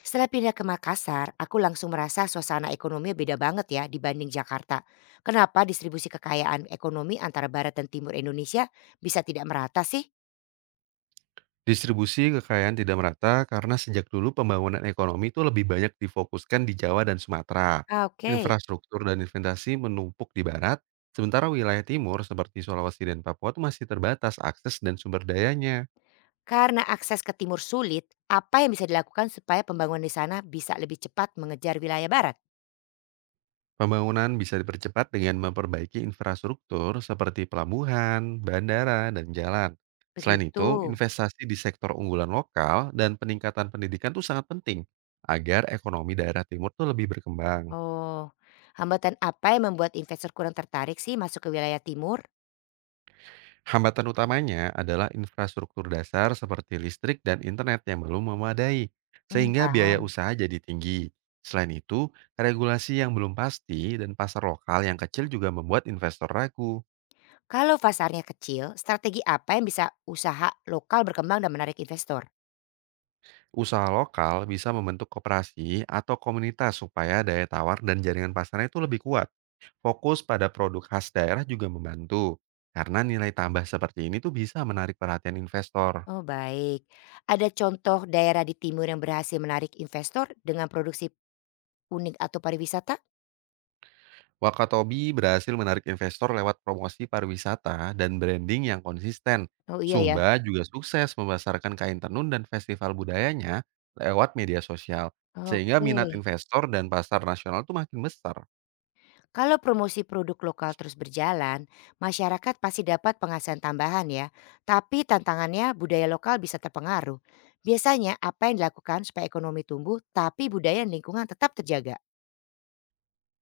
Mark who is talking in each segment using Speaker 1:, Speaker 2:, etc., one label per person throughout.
Speaker 1: Setelah pindah ke Makassar, aku langsung merasa suasana ekonomi beda banget ya dibanding Jakarta. Kenapa distribusi kekayaan ekonomi antara barat dan timur Indonesia bisa tidak merata sih?
Speaker 2: Distribusi kekayaan tidak merata karena sejak dulu pembangunan ekonomi itu lebih banyak difokuskan di Jawa dan Sumatera.
Speaker 1: Ah, oke.
Speaker 2: Infrastruktur dan investasi menumpuk di barat, sementara wilayah timur seperti Sulawesi dan Papua itu masih terbatas akses dan sumber dayanya.
Speaker 1: Karena akses ke timur sulit, apa yang bisa dilakukan supaya pembangunan di sana bisa lebih cepat mengejar wilayah barat?
Speaker 2: Pembangunan bisa dipercepat dengan memperbaiki infrastruktur seperti pelabuhan, bandara, dan jalan. Selain
Speaker 1: Begitu.
Speaker 2: itu, investasi di sektor unggulan lokal dan peningkatan pendidikan itu sangat penting agar ekonomi daerah timur tuh lebih berkembang.
Speaker 1: Oh, hambatan apa yang membuat investor kurang tertarik sih masuk ke wilayah timur?
Speaker 2: Hambatan utamanya adalah infrastruktur dasar seperti listrik dan internet yang belum memadai,
Speaker 1: Hmm,
Speaker 2: sehingga biaya
Speaker 1: paham.
Speaker 2: usaha jadi tinggi. Selain itu, regulasi yang belum pasti dan pasar lokal yang kecil juga membuat investor ragu.
Speaker 1: Kalau pasarnya kecil, strategi apa yang bisa usaha lokal berkembang dan menarik investor?
Speaker 2: Usaha lokal bisa membentuk koperasi atau komunitas supaya daya tawar dan jaringan pasarnya itu lebih kuat. Fokus pada produk khas daerah juga membantu, karena nilai tambah seperti ini tuh bisa menarik perhatian investor.
Speaker 1: Oh, baik. Ada contoh daerah di timur yang berhasil menarik investor dengan produksi unik atau pariwisata?
Speaker 2: Wakatobi berhasil menarik investor lewat promosi pariwisata dan branding yang konsisten.
Speaker 1: Oh, iya ya.
Speaker 2: Sumba juga sukses memasarkan kain tenun dan festival budayanya lewat media sosial, sehingga
Speaker 1: Oke.
Speaker 2: minat investor dan pasar nasional tuh makin besar.
Speaker 1: Kalau promosi produk lokal terus berjalan, masyarakat pasti dapat penghasilan tambahan ya. Tapi tantangannya budaya lokal bisa terpengaruh. Biasanya apa yang dilakukan supaya ekonomi tumbuh tapi budaya dan lingkungan tetap terjaga?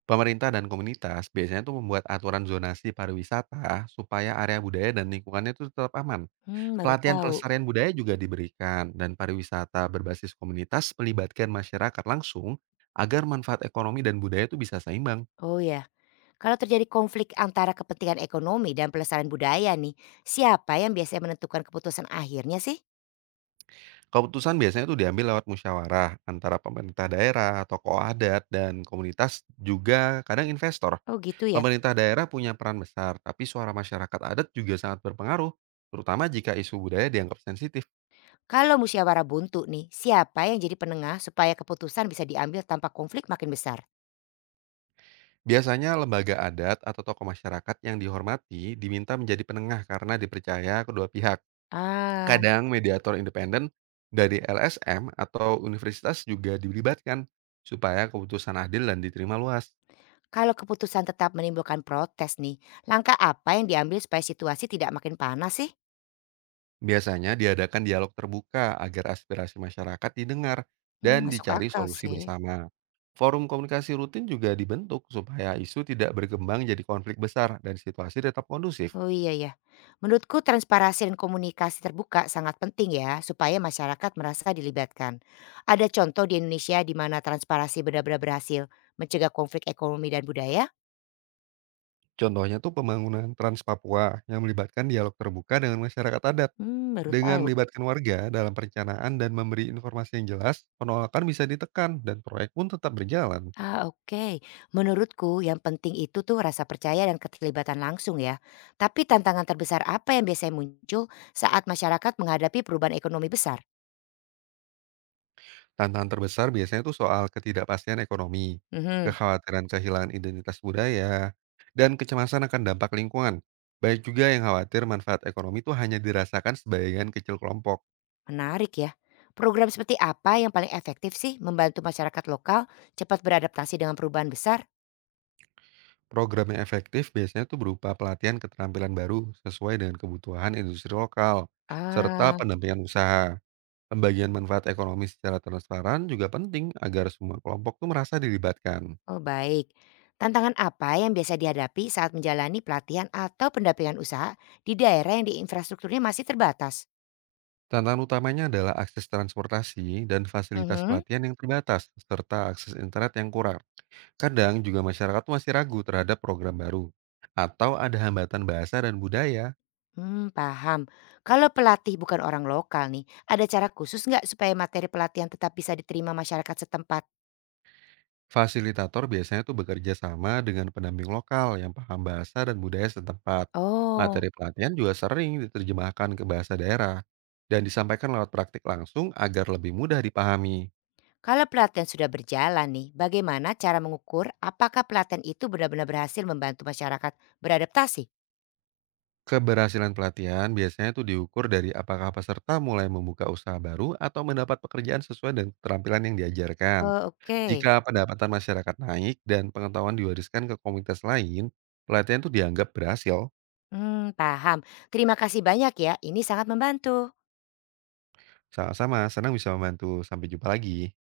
Speaker 2: Pemerintah dan komunitas biasanya tuh membuat aturan zonasi pariwisata supaya area budaya dan lingkungannya tuh tetap aman.
Speaker 1: Hmm, baru
Speaker 2: Pelatihan
Speaker 1: tahu.
Speaker 2: pelestarian budaya juga diberikan dan pariwisata berbasis komunitas melibatkan masyarakat langsung agar manfaat ekonomi dan budaya itu bisa seimbang.
Speaker 1: Oh ya. Kalau terjadi konflik antara kepentingan ekonomi dan pelestarian budaya nih, siapa yang biasanya menentukan keputusan akhirnya sih?
Speaker 2: Keputusan biasanya itu diambil lewat musyawarah antara pemerintah daerah, tokoh adat, dan komunitas juga kadang investor.
Speaker 1: Oh gitu ya.
Speaker 2: Pemerintah daerah punya peran besar, tapi suara masyarakat adat juga sangat berpengaruh, terutama jika isu budaya dianggap sensitif.
Speaker 1: Kalau musyawarah buntu nih, siapa yang jadi penengah supaya keputusan bisa diambil tanpa konflik makin besar?
Speaker 2: Biasanya lembaga adat atau tokoh masyarakat yang dihormati diminta menjadi penengah karena dipercaya kedua pihak.
Speaker 1: Ah,
Speaker 2: Kadang mediator independen dari LSM atau universitas juga dilibatkan supaya keputusan adil dan diterima luas.
Speaker 1: kalau keputusan tetap menimbulkan protes nih, langkah apa yang diambil supaya situasi tidak makin panas sih?
Speaker 2: Biasanya diadakan dialog terbuka agar aspirasi masyarakat didengar
Speaker 1: Hmm,
Speaker 2: dan
Speaker 1: masuk
Speaker 2: dicari
Speaker 1: akal
Speaker 2: solusi
Speaker 1: sih.
Speaker 2: bersama. Forum komunikasi rutin juga dibentuk supaya isu tidak berkembang jadi konflik besar dan situasi tetap kondusif.
Speaker 1: Oh iya ya. Menurutku transparasi dan komunikasi terbuka sangat penting ya supaya masyarakat merasa dilibatkan. Ada contoh di Indonesia di mana transparasi benar-benar berhasil mencegah konflik ekonomi dan budaya?
Speaker 2: Contohnya tuh pembangunan Trans Papua yang melibatkan dialog terbuka dengan masyarakat adat.
Speaker 1: Hmm, baru
Speaker 2: Dengan
Speaker 1: tahu.
Speaker 2: melibatkan warga dalam perencanaan dan memberi informasi yang jelas, penolakan bisa ditekan dan proyek pun tetap berjalan.
Speaker 1: Ah, oke, menurutku yang penting itu tuh rasa percaya dan keterlibatan langsung ya. Tapi tantangan terbesar apa yang biasanya muncul saat masyarakat menghadapi perubahan ekonomi besar?
Speaker 2: Tantangan terbesar biasanya tuh soal ketidakpastian ekonomi,
Speaker 1: Mhm.
Speaker 2: kekhawatiran kehilangan identitas budaya, dan kecemasan akan dampak lingkungan. Baik juga yang khawatir manfaat ekonomi itu hanya dirasakan sebagian kecil kelompok.
Speaker 1: Menarik ya. Program seperti apa yang paling efektif sih membantu masyarakat lokal cepat beradaptasi dengan perubahan besar?
Speaker 2: Program yang efektif biasanya tuh berupa pelatihan keterampilan baru sesuai dengan kebutuhan industri lokal, serta
Speaker 1: Ah,
Speaker 2: pendampingan usaha. Pembagian manfaat ekonomi secara transparan juga penting agar semua kelompok tuh merasa dilibatkan.
Speaker 1: oh, baik. Tantangan apa yang biasa dihadapi saat menjalani pelatihan atau pendampingan usaha di daerah yang di infrastrukturnya masih terbatas?
Speaker 2: Tantangan utamanya adalah akses transportasi dan fasilitas
Speaker 1: Mhm.
Speaker 2: pelatihan yang terbatas, serta akses internet yang kurang. Kadang juga masyarakat masih ragu terhadap program baru. Atau ada hambatan bahasa dan budaya.
Speaker 1: Hmm, paham. Kalau pelatih bukan orang lokal nih, ada cara khusus nggak supaya materi pelatihan tetap bisa diterima masyarakat setempat?
Speaker 2: Fasilitator biasanya tuh bekerja sama dengan pendamping lokal yang paham bahasa dan budaya setempat.
Speaker 1: Oh,
Speaker 2: Materi pelatihan juga sering diterjemahkan ke bahasa daerah dan disampaikan lewat praktik langsung agar lebih mudah dipahami.
Speaker 1: kalau pelatihan sudah berjalan nih, bagaimana cara mengukur apakah pelatihan itu benar-benar berhasil membantu masyarakat beradaptasi?
Speaker 2: Keberhasilan pelatihan biasanya itu diukur dari apakah peserta mulai membuka usaha baru atau mendapat pekerjaan sesuai dengan keterampilan yang diajarkan.
Speaker 1: Oh, oke.
Speaker 2: Jika pendapatan masyarakat naik dan pengetahuan diwariskan ke komunitas lain, pelatihan itu dianggap berhasil.
Speaker 1: Hmm, paham. Terima kasih banyak ya. Ini sangat membantu.
Speaker 2: Sama-sama, senang bisa membantu. Sampai jumpa lagi.